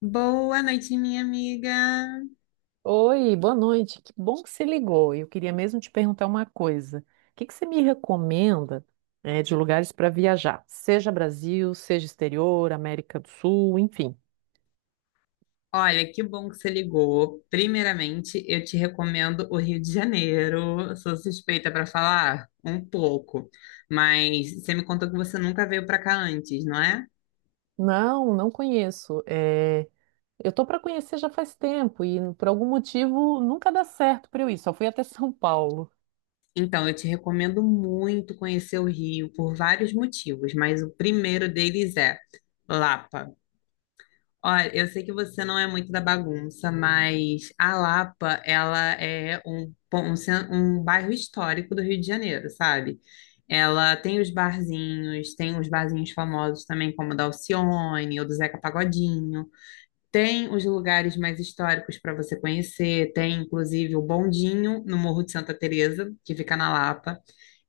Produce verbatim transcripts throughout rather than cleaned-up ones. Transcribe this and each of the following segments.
Boa noite, minha amiga. Oi, boa noite. Que bom que você ligou. Eu queria mesmo te perguntar uma coisa. O que que você me recomenda, eh, de lugares para viajar? Seja Brasil, seja exterior, América do Sul, enfim. Olha, que bom que você ligou. Primeiramente, eu te recomendo o Rio de Janeiro. Sou suspeita para falar um pouco, mas você me contou que você nunca veio para cá antes, não é? Não, não conheço. Eh, eu tô para conhecer já faz tempo e por algum motivo nunca dá certo para eu ir. Só fui até São Paulo. Então, eu te recomendo muito conhecer o Rio por vários motivos, mas o primeiro deles é Lapa. Olha, eu sei que você não é muito da bagunça, mas a Lapa, ela é um, pon- um, cen- um bairro histórico do Rio de Janeiro, sabe? Ela tem os barzinhos, tem os barzinhos famosos também, como o da Alcione ou do Zeca Pagodinho. Tem os lugares mais históricos para você conhecer. Tem, inclusive, o Bondinho, no Morro de Santa Teresa, que fica na Lapa.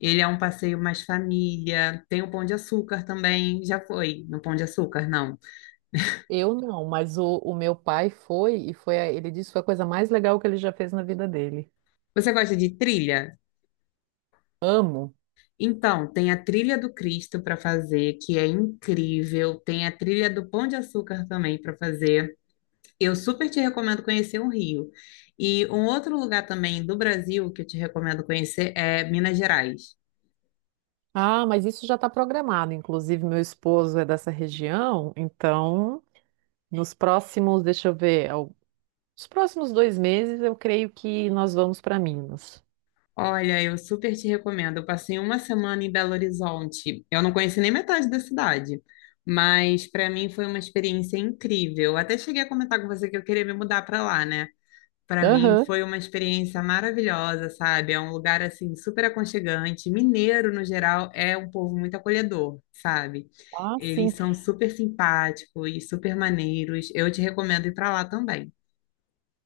Ele é um passeio mais família. Tem o Pão de Açúcar também. Já foi no Pão de Açúcar, não? Eu não, mas o, o meu pai foi e foi, a- ele disse que foi a coisa mais legal que ele já fez na vida dele. Você gosta de trilha? Amo. Então, tem a trilha do Cristo para fazer, que é incrível. Tem a trilha do Pão de Açúcar também para fazer. Eu super te recomendo conhecer o Rio. E um outro lugar também do Brasil que eu te recomendo conhecer é Minas Gerais. Ah, mas isso já está programado. Inclusive, meu esposo é dessa região, então, nos próximos, deixa eu ver, ao- os próximos dois meses, eu creio que nós vamos para Minas. Olha, eu super te recomendo. Eu passei uma semana em Belo Horizonte. Eu não conheci nem metade da cidade, mas para mim foi uma experiência incrível. Até cheguei a comentar com você que eu queria me mudar para lá, né? Para mim Aham. foi uma experiência maravilhosa, sabe? É um lugar assim super aconchegante. Mineiro, no geral, é um povo muito acolhedor, sabe? Ah, sim. Eles são super simpáticos e super maneiros. Eu te recomendo ir para lá também.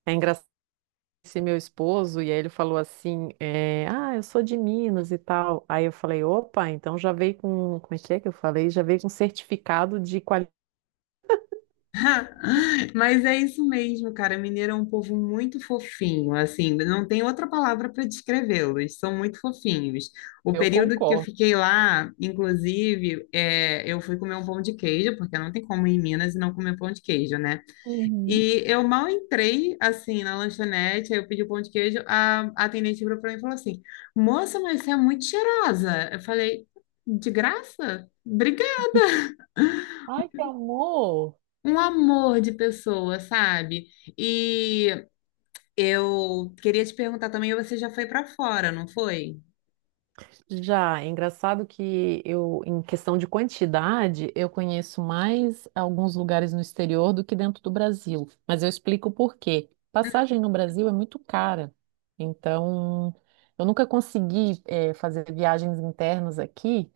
É engraçado esse meu esposo, e aí ele falou assim, é, ah, eu sou de Minas e tal. Aí eu falei, opa, então já veio com, como é que é que eu falei? Já veio com certificado de qualidade. Mas é isso mesmo, cara. Mineiro é um povo muito fofinho, assim, não tem outra palavra para descrevê-los. São muito fofinhos. O Eu período que eu concordo. fiquei lá, inclusive, é, eu fui comer um pão de queijo, porque não tem como ir em Minas e não comer pão de queijo, né? Uhum. E eu mal entrei, assim, na lanchonete, aí eu pedi o pão de queijo, a, a atendente virou pra mim e falou assim, moça, mas você é muito cheirosa. Eu falei, de graça? Obrigada. Ai, que amor! Um amor de pessoa, sabe? E eu queria te perguntar também, você já foi pra fora, não foi? Já, é engraçado que eu, em questão de quantidade, eu conheço mais alguns lugares no exterior do que dentro do Brasil. Mas eu explico por quê. Passagem no Brasil é muito cara. Então, eu nunca consegui, eh, fazer viagens internas aqui.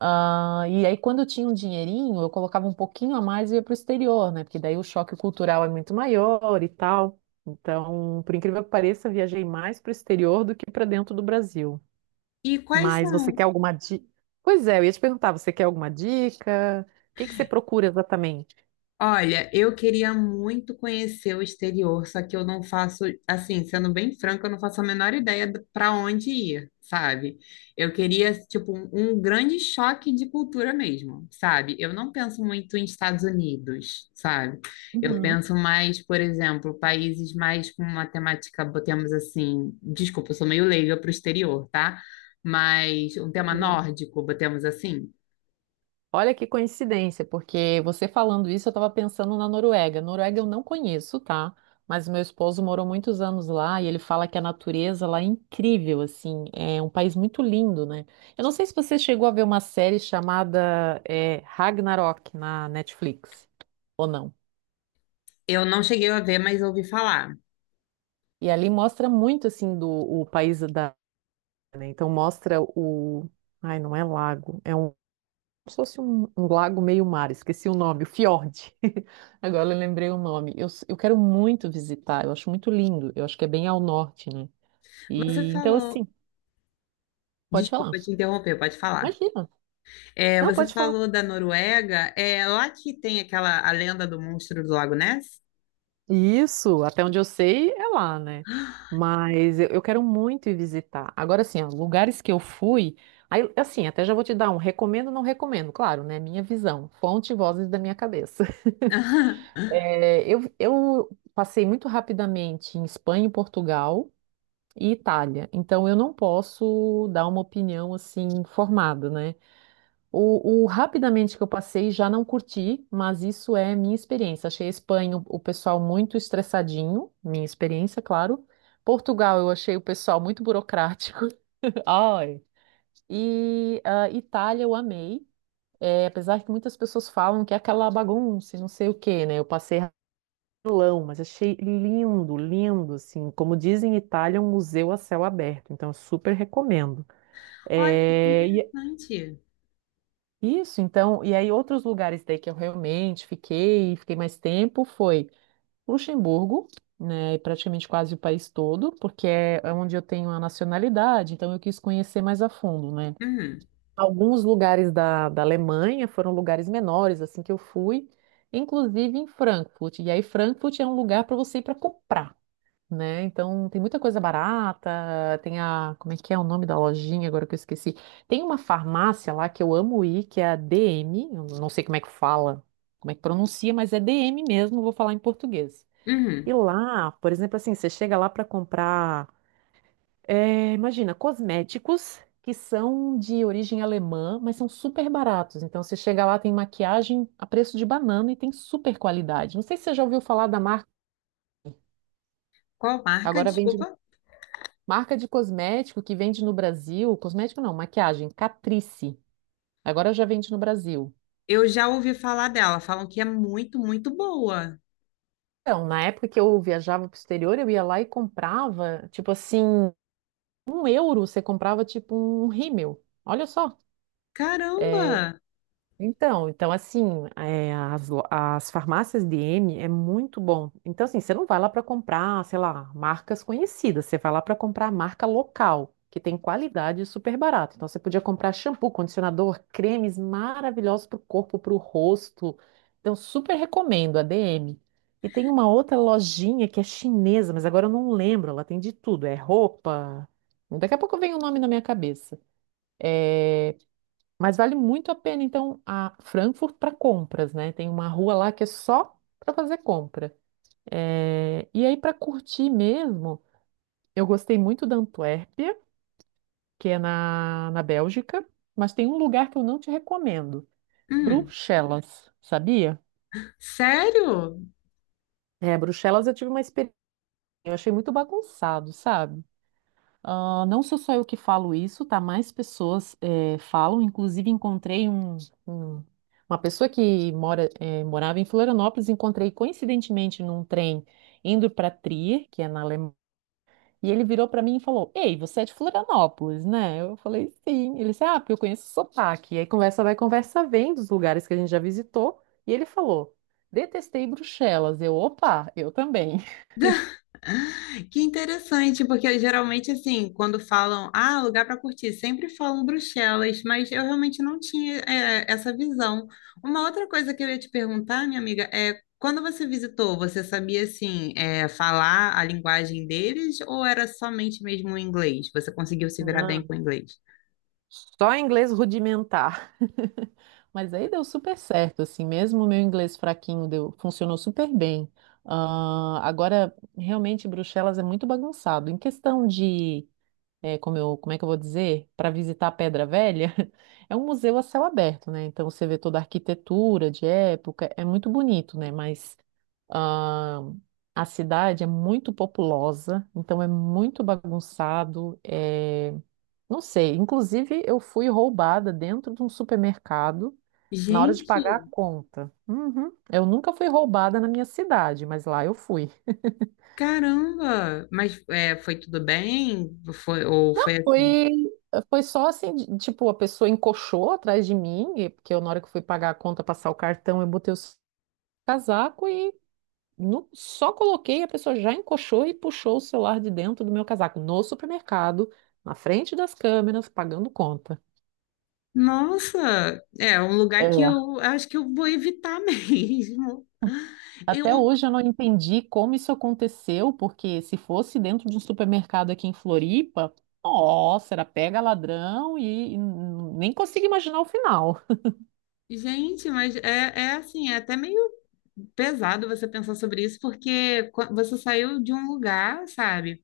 Ah, e aí, quando eu tinha um dinheirinho, eu colocava um pouquinho a mais e ia para o exterior, né? Porque daí o choque cultural é muito maior e tal. Então, por incrível que pareça, eu viajei mais para o exterior do que para dentro do Brasil. E quais Mas você quer são? alguma dica? Pois é, eu ia te perguntar, você quer alguma dica? O que que você procura exatamente? Olha, eu queria muito conhecer o exterior, só que eu não faço, assim, sendo bem franca, eu não faço a menor ideia para onde ir, sabe? Eu queria, tipo, um, um grande choque de cultura mesmo, sabe? Eu não penso muito em Estados Unidos, sabe? Eu Uhum. penso mais, por exemplo, países mais com uma temática, botemos assim, desculpa, eu sou meio leiga para o exterior, tá? Mas um tema Combino. nórdico, botemos assim. Olha que coincidência, porque você falando isso, eu estava pensando na Noruega. Noruega eu não conheço, tá? Mas meu esposo morou muitos anos lá e ele fala que a natureza lá é incrível, assim, é um país muito lindo, né? Eu não sei se você chegou a ver uma série chamada é, Ragnarok na Netflix ou não. Eu não cheguei a ver, mas ouvi falar. E ali mostra muito assim do o país da né? Então mostra o. Ai, não é lago, é um. Como se fosse um, um lago meio mar, esqueci o nome, o fiord. Agora eu lembrei o nome. Eu, s- eu quero muito visitar, eu acho muito lindo, eu acho que é bem ao norte, né? Você E então, falou. assim, pode falar. Desculpa te interromper, pode falar. Imagina. É, Não, você pode falar. falou da Noruega, é lá que tem aquela a lenda do monstro do Lago Ness? Isso, até onde eu sei, é lá, né? Mas eu, eu quero muito ir visitar. Agora, assim, ó, lugares que eu fui. Aí, assim, até já vou te dar um recomendo, não recomendo, claro, né? Minha visão, fonte e vozes da minha cabeça. É, eu, eu passei muito rapidamente em Espanha, Portugal e Itália, então eu não posso dar uma opinião assim formada, né? O, o rapidamente que eu passei já não curti, mas isso é minha experiência. Achei a Espanha o, o pessoal muito estressadinho, minha experiência, claro. Portugal eu achei o pessoal muito burocrático. Ai. E ah, Itália eu amei. É, apesar que muitas pessoas falam que é aquela bagunça, e não sei o quê, né? Eu passei Milão, mas achei lindo, lindo, assim, como dizem em Itália, um museu a céu aberto, então eu super recomendo. Olha, que É, e é interessante. isso, então, e aí outros lugares daí que eu realmente fiquei, fiquei mais tempo, foi Luxemburgo, né, e praticamente quase o país todo, porque é é onde eu tenho a nacionalidade, então eu quis conhecer mais a fundo, né. Uhum, Alguns lugares da, da Alemanha foram lugares menores, assim, que eu fui, inclusive em Frankfurt, e aí Frankfurt é um lugar para você ir para comprar. Né? Então tem muita coisa barata, tem a, como é que é o nome da lojinha agora que eu esqueci? Tem uma farmácia lá que eu amo ir, que é a D M, eu não sei como é que fala, como é que pronuncia, mas é D M mesmo, vou falar em português. uhum. E lá, por exemplo, assim, você chega lá para comprar, eh, imagina, cosméticos que são de origem alemã, mas são super baratos. Então você chega lá, tem maquiagem a preço de banana e tem super qualidade. Não sei se você já ouviu falar da marca, Qual marca? agora vende Desculpa. Marca de cosmético que vende no Brasil, cosmético não, maquiagem, Catrice. Agora já vende no Brasil. Eu já ouvi falar dela, falam que é muito, muito boa. Então, na época que eu viajava pro exterior, eu ia lá e comprava, tipo assim, um euro você comprava tipo um rímel. Olha só. é, Caramba! Então, então assim, é, as, lo- as farmácias D M é muito bom. Então, assim, você não vai lá para comprar, sei lá, marcas conhecidas, você vai lá para comprar marca local, que tem qualidade e super barato. Então, você podia comprar shampoo, condicionador, cremes maravilhosos para o corpo, para o rosto. Então, super recomendo a D M. E tem uma outra lojinha que é chinesa, mas agora eu não lembro, ela tem de tudo, é roupa. Daqui a pouco vem o nome na minha cabeça. Mas vale muito a pena, então, a Frankfurt para compras, né? Tem uma rua lá que é só para fazer compra. Eh, E aí, para curtir mesmo, eu gostei muito da Antuérpia, que é na, na Bélgica, mas tem um lugar que eu não te recomendo, Hum, Bruxelas, sabia? sério? É, Bruxelas eu tive uma experiência, eu achei muito bagunçado, sabe? Ah, não sou só eu que falo isso, tá? Mais pessoas eh, falam. Inclusive, encontrei um, um- uma pessoa que mora, eh, morava em Florianópolis, encontrei coincidentemente num trem indo para Trier, que é na Alemanha, e ele virou para mim e falou: Ei, você é de Florianópolis, né? Eu falei: Sim. Ele disse: Ah, porque eu conheço o sotaque. E aí conversa vai, conversa vem dos lugares que a gente já visitou. E ele falou: Detestei Bruxelas. Eu, opa, eu também. Que interessante, porque geralmente, assim, quando falam, ah, lugar para curtir, sempre falam Bruxelas, mas eu realmente não tinha, é, essa visão. Uma outra coisa que eu ia te perguntar, minha amiga, é quando você visitou, você sabia, assim, é, falar a linguagem deles ou era somente mesmo o inglês? Você conseguiu se virar bem com o inglês? Só inglês rudimentar. Mas aí deu super certo, assim, mesmo o meu inglês fraquinho deu, funcionou super bem. Ah, agora, realmente, Bruxelas é muito bagunçado. Em questão de, eh, como eu, como é que eu vou dizer, para visitar a Pedra Velha, é um museu a céu aberto, né? Então você vê toda a arquitetura de época, é muito bonito, né? Mas ah, a cidade é muito populosa, então é muito bagunçado. É, não sei. Inclusive, eu fui roubada dentro de um supermercado na hora de pagar a Gente, conta. Uhum. Eu nunca fui roubada na minha cidade, mas lá eu fui. caramba! Mas é, foi tudo bem? Foi, ou foi assim? Foi, foi só assim, de- tipo, a pessoa encoxou atrás de mim, e- porque eu, na hora que eu fui pagar a conta, passar o cartão, eu botei o s- casaco e nu- só coloquei, a pessoa já encoxou e puxou o celular de dentro do meu casaco, no supermercado, na frente das câmeras, pagando conta. Nossa, é um lugar que É. eu acho que eu vou evitar mesmo. Eu, Até hoje eu não entendi como isso aconteceu, porque se fosse dentro de um supermercado aqui em Floripa, nossa, era pega ladrão e, e nem consigo imaginar o final. gente, mas é, é, assim, é até meio pesado você pensar sobre isso, porque qua- você saiu de um lugar, sabe?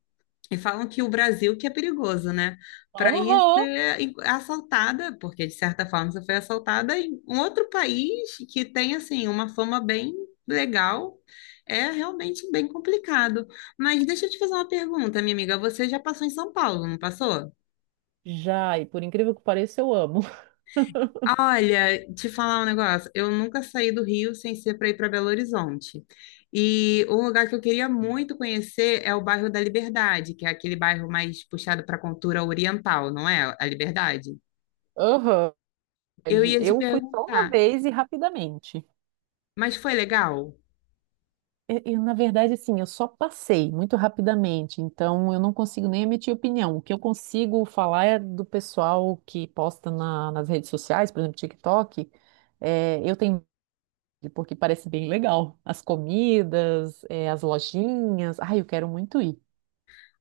E falam que o Brasil que é perigoso, né? Para ir Aham. ser in- assaltada, porque de certa forma você foi assaltada em um outro país que tem assim uma fama bem legal, é realmente bem complicado. Mas deixa eu te fazer uma pergunta, minha amiga. Você já passou em São Paulo, não passou? Já, e por incrível que pareça, eu amo. Olha, te falar um negócio. Eu nunca saí do Rio sem ser para ir para Belo Horizonte. E um lugar que eu queria muito conhecer é o bairro da Liberdade, que é aquele bairro mais puxado para a cultura oriental, não é? A Liberdade. Aham. Eu ia te Eu fui só uma perguntar, vez e rapidamente. mas foi legal? Eu, eu, na verdade, assim, eu só passei muito rapidamente, então eu não consigo nem emitir opinião. O que eu consigo falar é do pessoal que posta na- nas redes sociais, por exemplo, TikTok. É, eu tenho porque parece bem legal. As comidas, eh, as lojinhas. Ai, eu quero muito ir.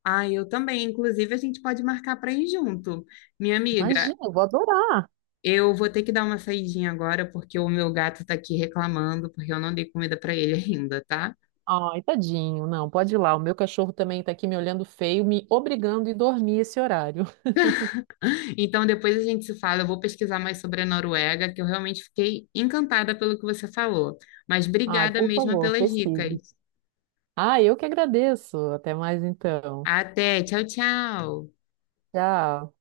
Ah, eu também. Inclusive, a gente pode marcar para ir junto. Minha amiga, Imagina, eu vou adorar. eu vou ter que dar uma saidinha agora porque o meu gato está aqui reclamando porque eu não dei comida para ele ainda, tá? Ai, tadinho, não, pode ir lá. O meu cachorro também está aqui me olhando feio, me obrigando a ir dormir esse horário. Então, depois a gente se fala. Eu vou pesquisar mais sobre a Noruega, que eu realmente fiquei encantada pelo que você falou. Mas Ai, obrigada por mesmo favor, pelas pesquise. dicas. Ah, eu que agradeço. Até mais então. Até, tchau, tchau. Tchau.